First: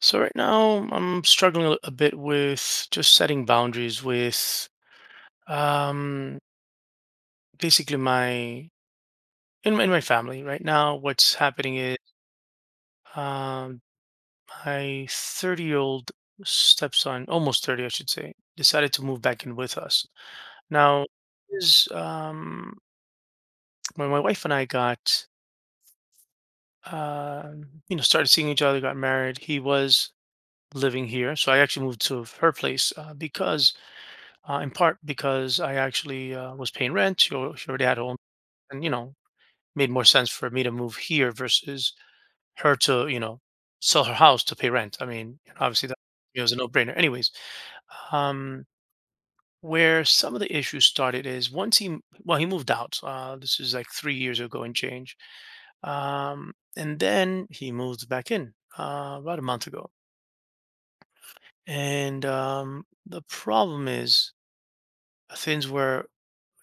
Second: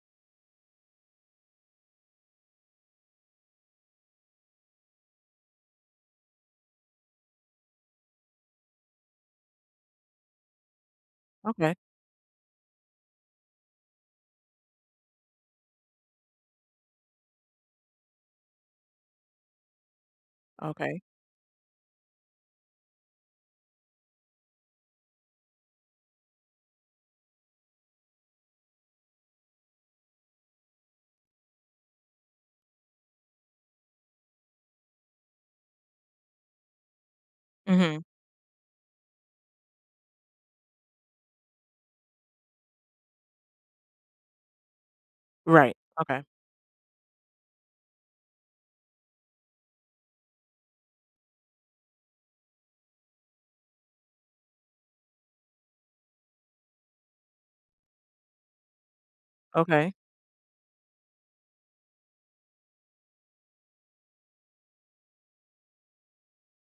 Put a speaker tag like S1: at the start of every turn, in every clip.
S1: So right now I'm struggling a bit with just setting boundaries with um basically my family. Right now what's
S2: Okay.
S1: happening is um my 30-year-old stepson, almost 30 I should say, decided to move back in with us.
S2: Okay.
S1: Now is when my wife and I got uh, you know started seeing each other, got married, he was living here. So I actually moved to her place because in part because I actually was paying rent. She already had
S2: Mhm.
S1: a home, and you know, made more sense for me to move here versus her to sell her house to pay rent. I mean,
S2: Right.
S1: obviously that
S2: Okay.
S1: was a no-brainer. Anyways, um, where some of the issues started is once well he moved out. This is like 3 years ago and change, um, and then he moved back in about a month ago.
S2: Okay.
S1: And the problem is things were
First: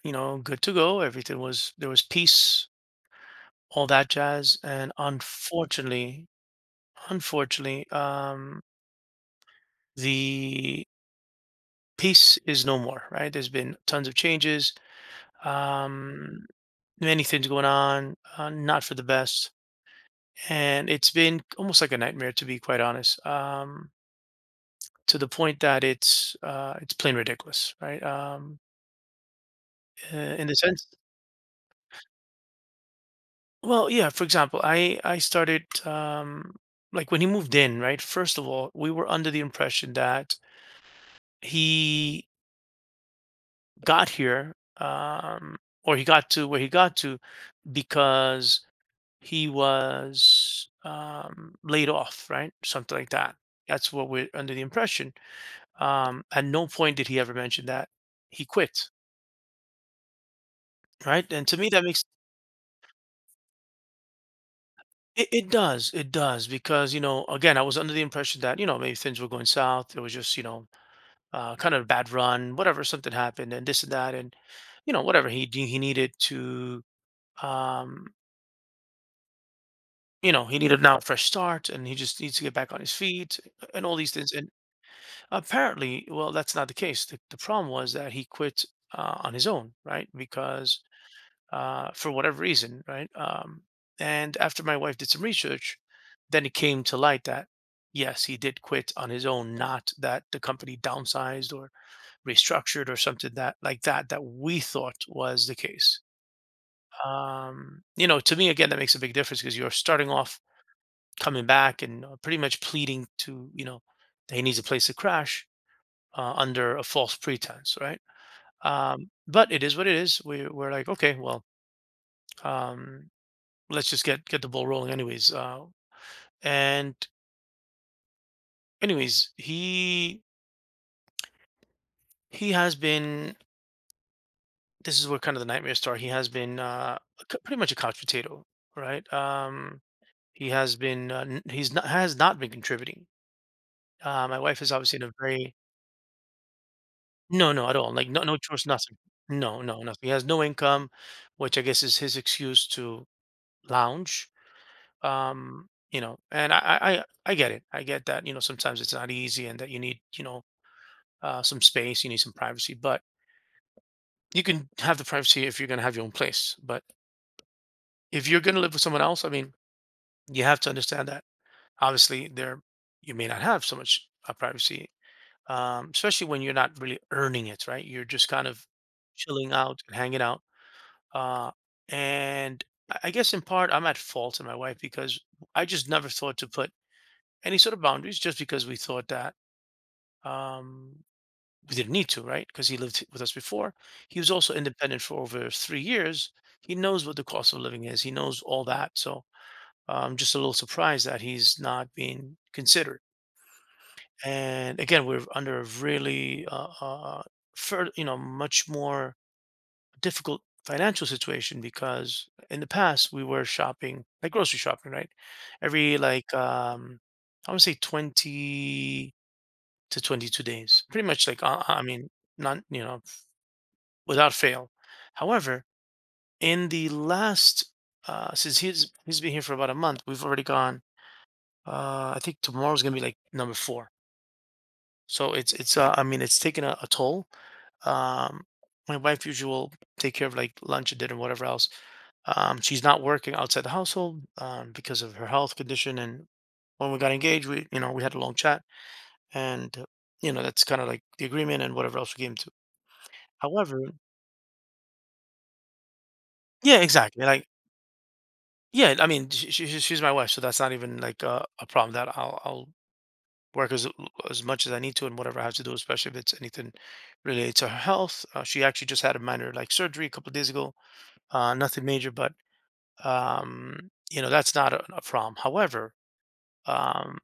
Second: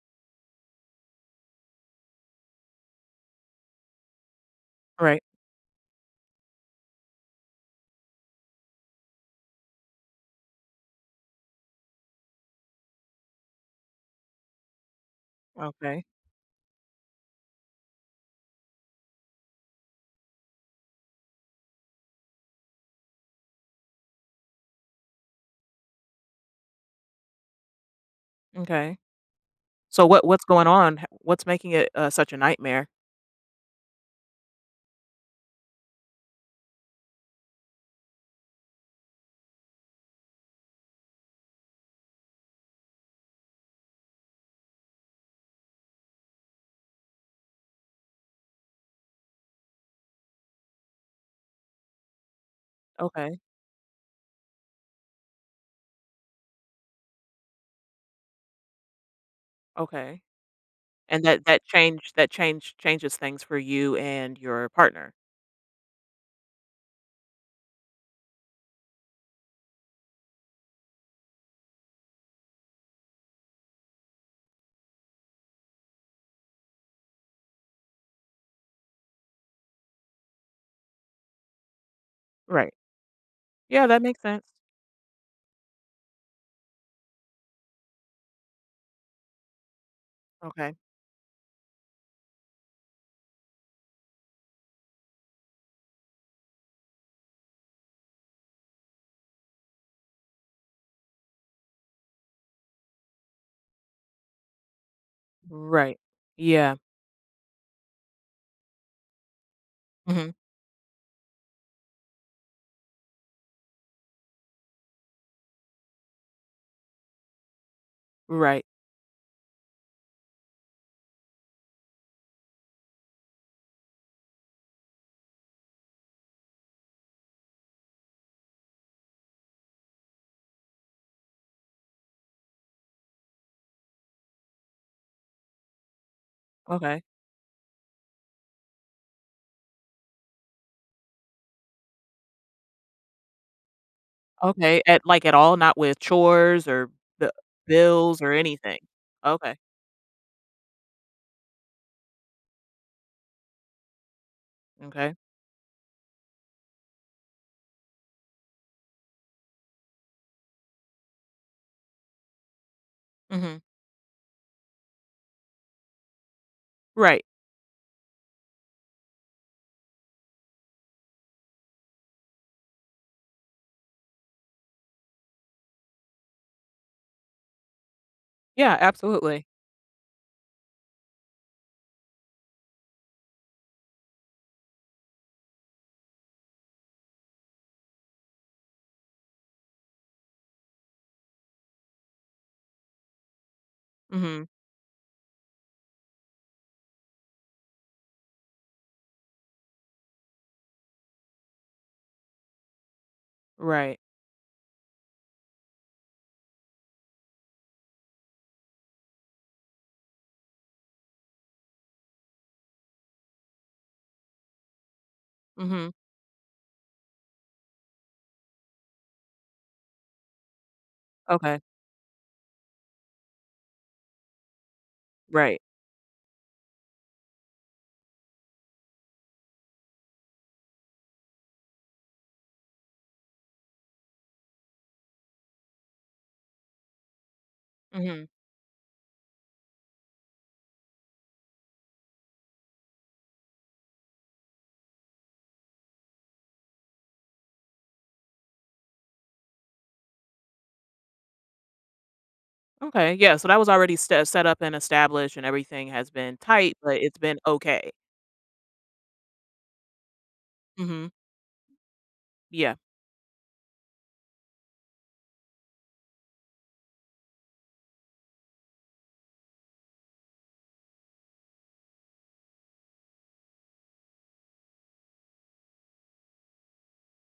S1: good to go, everything was, there was peace, all that jazz. And
S2: Right.
S1: unfortunately, the piece is no more, right? There's been tons of changes,
S2: Okay.
S1: um, many things going on, not for the best. And it's been almost like a nightmare, to be quite honest, to the point that it's plain ridiculous, right?
S2: Okay. So what what's
S1: In the
S2: going
S1: sense,
S2: on? What's making it such a nightmare?
S1: well, yeah. For example, I started like when he moved in, right? First of all, we were under the impression that he got here, um, or he got to where he got to because he was laid off, right? Something like that.
S2: Okay.
S1: That's what we're under the impression. At no point did he ever mention that he quit,
S2: Okay. And
S1: right?
S2: that
S1: And to
S2: that
S1: me, that makes
S2: change that change changes things for you and your partner.
S1: it. It does, it does, because you know, again, I was under the impression that you know maybe things were going south. It was just kind of a bad run, whatever. Something happened, and this and that, and you know whatever he needed to um you know, he needed now a fresh start and he just needs to get back
S2: Right.
S1: on his feet
S2: Yeah,
S1: and all
S2: that
S1: these
S2: makes
S1: things. And
S2: sense.
S1: apparently, well, that's not the case. The problem was that he quit on his own, right?
S2: Okay.
S1: Because for whatever reason, right? And after my wife did some research, then it came to light that yes, he did quit on his own, not that the company downsized or restructured or something that like that that we thought was the
S2: Right.
S1: case.
S2: Yeah.
S1: You know, to me again, that makes a big difference because you're starting
S2: Mhm.
S1: off coming back and pretty much pleading to you know that he needs a place to crash under a false pretense, right?
S2: Right.
S1: But it is what it is. We're like, okay, well, um, let's just get the ball rolling, anyways. And anyways, he he has been. This is where kind of the nightmare star. He has been
S2: Okay.
S1: pretty much a couch potato, right? He's not been contributing. My wife is
S2: Okay,
S1: obviously
S2: at
S1: in a
S2: like at
S1: very—
S2: all, not with chores or the
S1: no, no, at all. Like
S2: bills
S1: no,
S2: or
S1: no chores,
S2: anything.
S1: nothing.
S2: Okay.
S1: No, no, nothing. He has no income, which I guess is his excuse to lounge.
S2: Okay.
S1: You know, and I get it. I get that. You know, sometimes it's not easy, and that you need, you know, some space. You need some privacy, but
S2: Mhm.
S1: you can have the privacy if you're gonna have your own place. But
S2: Right.
S1: if you're gonna live with someone else, I mean, you have to understand that. Obviously, there— you may not have so much privacy, especially when you're not really earning it, right? You're just kind of
S2: Yeah, absolutely.
S1: chilling out and hanging out. Uh, and I guess in part, I'm at fault in my wife because I just never thought to put any sort of boundaries just because we thought that um, we didn't need to, right? Because he lived with us before. He was
S2: Mhm.
S1: also independent for over 3 years. He knows what the cost of living is, he knows all that. So I'm just a little surprised that he's not being considered.
S2: Right.
S1: And again, we're under a really, you know, much more difficult financial situation because in the past we were shopping, like grocery shopping, right,
S2: Mhm.
S1: every I would say 20 to 22 days, pretty much,
S2: Okay,
S1: I mean, not you know, without fail.
S2: right.
S1: However, in the last since he's been here for about a month, we've already gone I think tomorrow's gonna be like number four. So it's I mean it's taken a toll.
S2: Mhm.
S1: Um, my wife usually will take care of like lunch and dinner, whatever else. She's not working outside the household because of her health condition. And when we got engaged, we you know we had a long chat, and you know that's kind of like the agreement and whatever else we came to.
S2: Okay, yeah, so that was
S1: However,
S2: already ste set up and established, and everything has been tight,
S1: yeah,
S2: but it's
S1: exactly.
S2: been
S1: Like
S2: okay.
S1: yeah, I mean she's my wife, so that's not even
S2: Mhm.
S1: like a problem that I'll
S2: Yeah,
S1: work as much as I need to and whatever I have to do, especially if it's anything related to her health. She actually just had a minor like surgery a couple of days ago, nothing major, but you know that's not a problem. However, um,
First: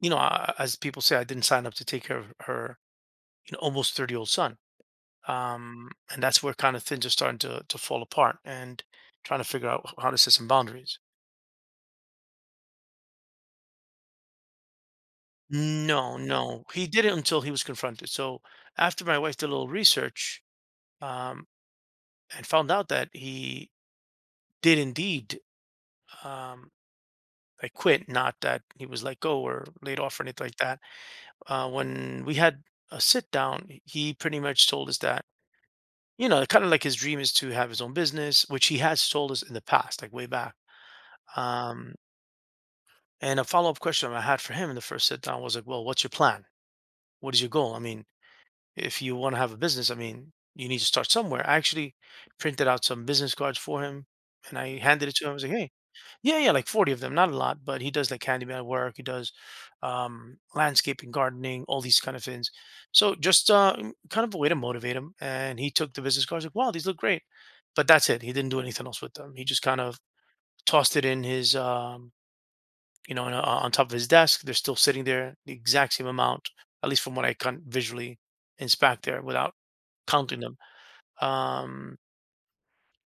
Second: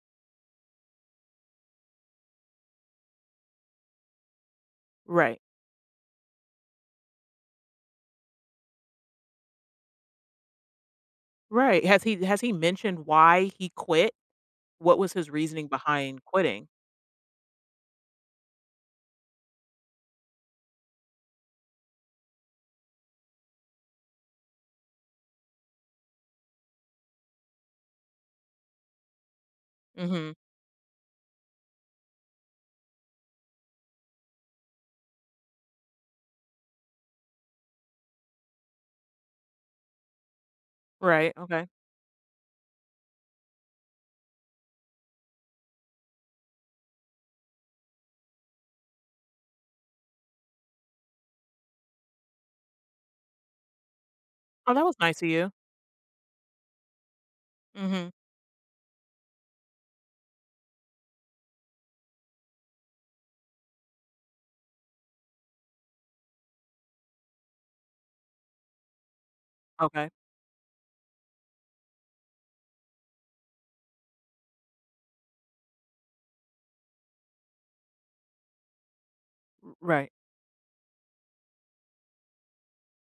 S1: you know, as people say, I didn't sign up to take care of her, you know, almost 30 year old son,
S2: right,
S1: and that's where kind of things are starting to fall apart and trying to figure out how to set some boundaries.
S2: right. Has he mentioned why he quit? What was his reasoning
S1: No,
S2: behind
S1: no,
S2: quitting?
S1: he did it until he was confronted. So after my wife did a little research, um, and found out that he did indeed um like quit, not that he was let go or laid off or
S2: Mhm.
S1: anything like that. When we had a sit down he pretty much told us that you know kind of like his dream is to have his own business, which he has told us in the past, like way back.
S2: Right, okay.
S1: um and a follow-up question I had for him in the first sit down was like, well, what's your plan, what is your goal? I mean, if you want to have a business, I mean, you need to start somewhere. I actually printed out some business cards for him, and
S2: Oh,
S1: I
S2: that was
S1: handed it
S2: nice
S1: to
S2: of
S1: him. I was
S2: you.
S1: like, hey. Yeah, yeah, like 40 of them, not a lot, but he
S2: Mhm.
S1: does like handyman work, he does landscaping, gardening, all these kind of things. So just kind of a way to motivate him. And he took the business cards like, wow, these look great. But that's it. He didn't do anything else with them. He just kind of
S2: Okay.
S1: tossed it in his you know, on top of his desk. They're still sitting there, the exact same amount, at least from what I can visually inspect there without
S2: R Right,
S1: counting them. Um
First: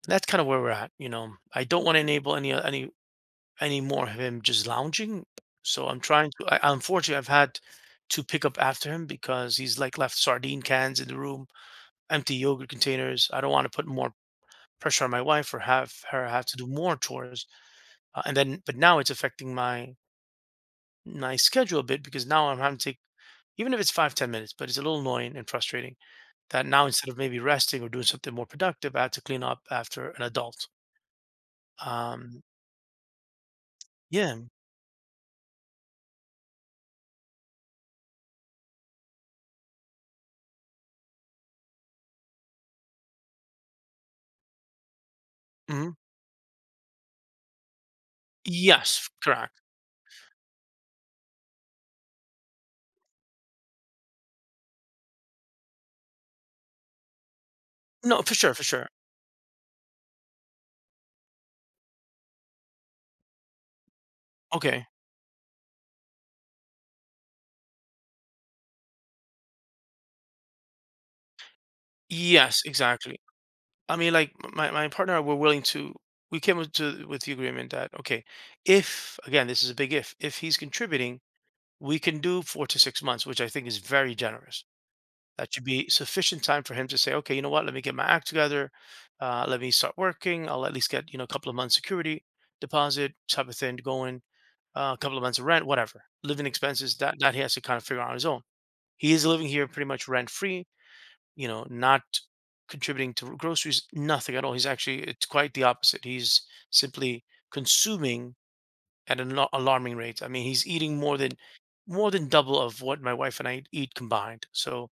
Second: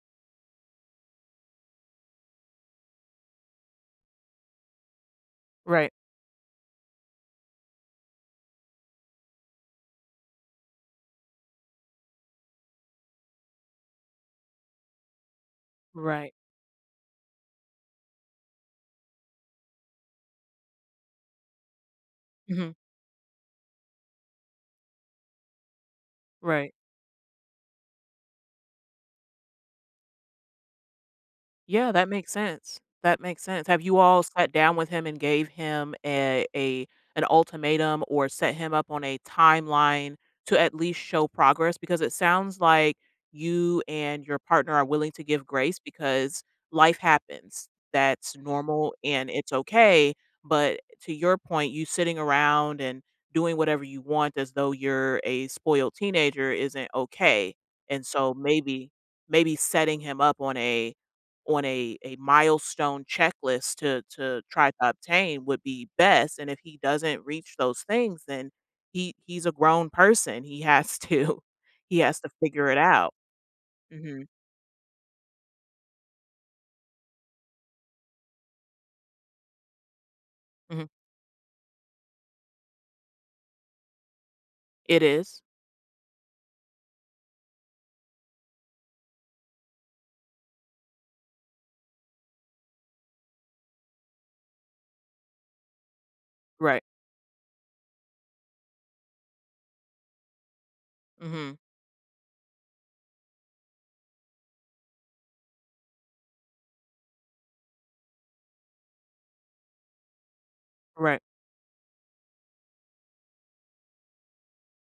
S1: that's kind of where we're at, you know. I don't want to enable any any more of him just lounging. So
S2: right,
S1: I'm trying to. Unfortunately, I've had to pick up after him because he's like left sardine cans in the room, empty yogurt containers. I don't want to put more pressure on my wife or have her
S2: right.
S1: have to do more chores. And then, but now it's affecting my schedule a bit because now I'm
S2: Mhm.
S1: having to take, even if it's 5, 10 minutes, but it's a little annoying and frustrating that
S2: Right.
S1: now instead of maybe resting or doing something more productive, I have to clean up after an adult.
S2: Yeah, that makes
S1: Um,
S2: sense. That makes sense. Have you all
S1: yeah.
S2: sat down with him and gave him a an ultimatum, or set him up on a timeline to at least show progress? Because it sounds like you and your partner are willing to give grace,
S1: Mhm.
S2: because life happens. That's normal,
S1: Yes,
S2: and it's
S1: correct.
S2: okay. But to your point, you sitting around and doing whatever you want as though you're a spoiled teenager isn't okay. And
S1: No,
S2: so
S1: for sure, for sure.
S2: maybe maybe setting him up on a milestone checklist to try to
S1: Okay.
S2: obtain would be best, and if he doesn't reach those things, then he's a grown person, he has to he has to
S1: Yes,
S2: figure it out.
S1: exactly. I mean,
S2: Mhm,
S1: my, my partner, and I were willing to. We came with- to with the agreement that okay, if— again, this is a big if. If he's
S2: mhm.
S1: contributing, we can do 4 to 6 months, which I think is very generous.
S2: It is,
S1: That should be sufficient time for him to say, okay, you know what? Let me get my act together. Let me start working. I'll at least get you know a couple of months security deposit type of thing going. A couple of months of rent, whatever. Living
S2: right,
S1: expenses that that he has to kind of figure out on his own. He is living here pretty much rent free, you
S2: mhm,
S1: know, not contributing to groceries, nothing at all. He's actually, it's quite the opposite. He's simply consuming at an alarming rate. I mean, he's eating
S2: right,
S1: more than double of what my wife and I eat combined. So,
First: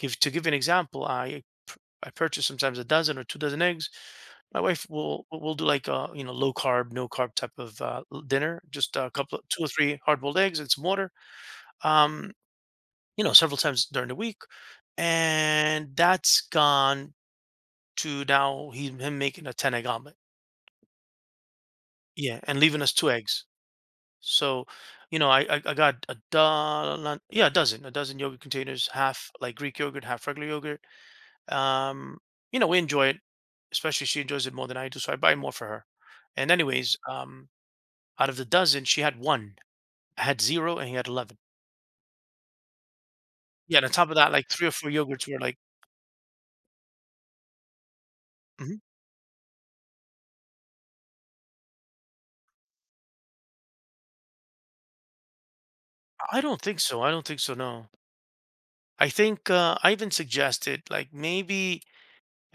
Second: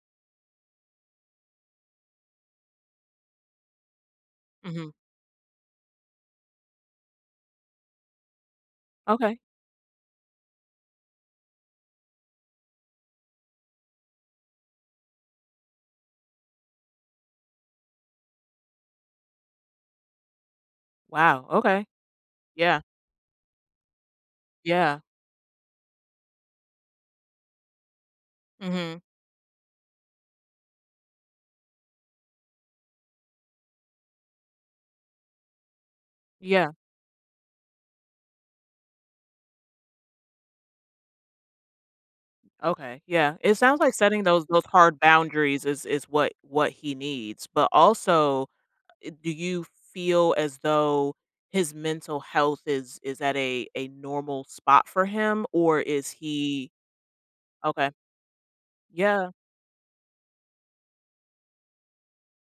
S1: give to give an example, I purchase sometimes a dozen or two dozen eggs. My wife
S2: mhm,
S1: will do like a you know low carb, no carb type of dinner, just a couple,
S2: okay,
S1: two or three hard boiled eggs and some water. Um, you know, several times during the week, and that's gone to now he him making a ten egg omelet.
S2: wow, okay,
S1: Yeah, and
S2: yeah,
S1: leaving us 2 eggs. So,
S2: yeah,
S1: you know, I got a dozen, yeah, a dozen yogurt containers,
S2: mhm,
S1: half like Greek yogurt, half regular yogurt. Um, you know, we enjoy it, especially she enjoys it more than I do, so I buy more for her. And
S2: yeah,
S1: anyways, out of the dozen, she had 1. I had 0 and he had 11.
S2: okay, yeah, it
S1: Yeah,
S2: sounds
S1: and on
S2: like
S1: top of
S2: setting
S1: that, like
S2: those
S1: 3 or 4
S2: hard
S1: yogurts were like—
S2: boundaries is what he needs, but also
S1: mhm.
S2: do you feel as though his mental health is at a normal spot for him, or is
S1: I don't
S2: he
S1: think so, I don't think so, no.
S2: okay,
S1: I
S2: yeah,
S1: think, I even suggested, like, maybe—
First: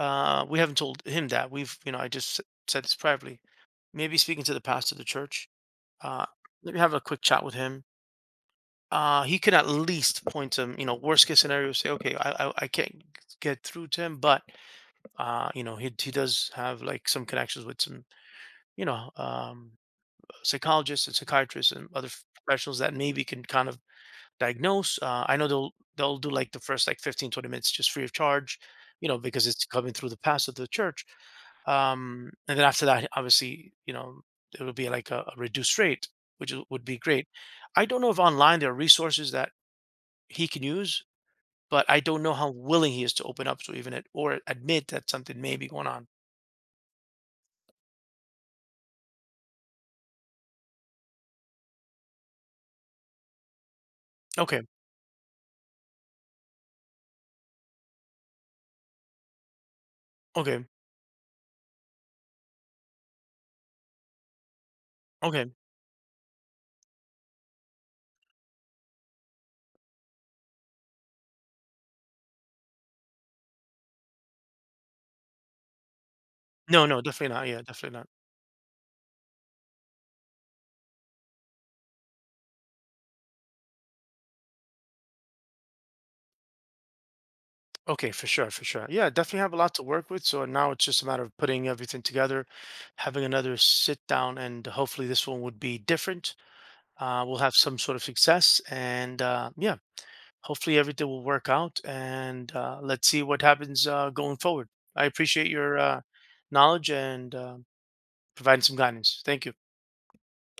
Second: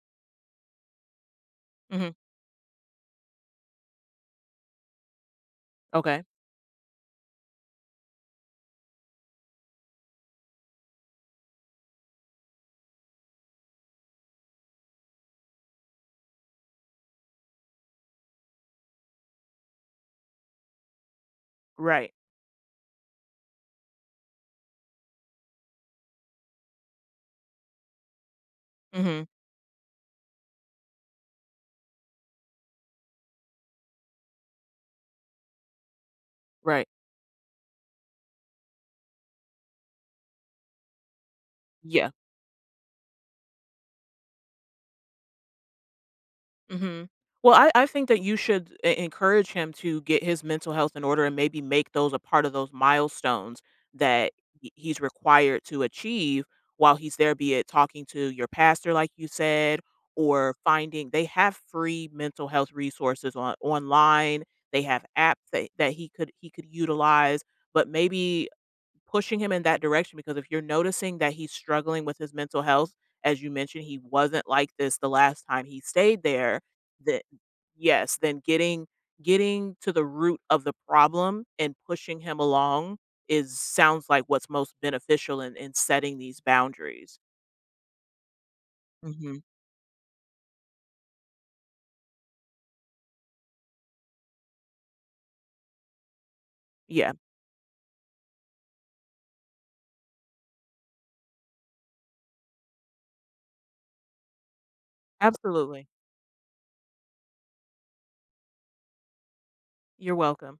S1: We haven't told him that. We've, you know,
S2: mhm,
S1: said this privately. Maybe speaking to the pastor of the church.
S2: okay,
S1: Uh, Let me have a quick chat with him. He could at least point to him, you know, worst case scenario, say, okay, I can't get through to him, but, you know, he does have like some connections with some, you know, psychologists and psychiatrists and other
S2: right,
S1: professionals that maybe can kind of diagnose. I know they'll do like the first like 15, 20 minutes just free of charge, you know,
S2: mhm,
S1: because it's coming through the pastor of the church. And then after that, obviously, you know, it would be like a reduced rate, which would
S2: right,
S1: be great. I don't know if online there are resources that he can use, but I
S2: yeah.
S1: don't know how willing he is to open up to even it or admit that something may be going on.
S2: Mhm. Well, I think that you should e encourage him to get his mental health in order, and maybe make those a part of those milestones that
S1: Okay,
S2: he's required to achieve while he's there, be it talking to your pastor, like you said, or
S1: okay,
S2: finding they have free mental health resources on online. They have apps
S1: okay.
S2: that he could utilize, but maybe pushing him in that direction, because if you're noticing that he's struggling with his mental health, as you mentioned, he wasn't like this the last time he stayed there,
S1: No, no,
S2: then
S1: definitely not. Yeah, definitely not.
S2: yes, then getting to the root of the problem and pushing him along is sounds like what's most beneficial in setting these boundaries.
S1: Okay, for sure, for sure. Yeah,
S2: Hmm.
S1: definitely have a lot to work with. So now it's just a matter of putting everything together, having another sit down, and hopefully this one would be different.
S2: Yeah,
S1: We'll have some sort of success, and yeah, hopefully everything will work out and let's see what happens going forward. I appreciate your
S2: absolutely.
S1: knowledge and providing some guidance. Thank you.
S2: You're welcome.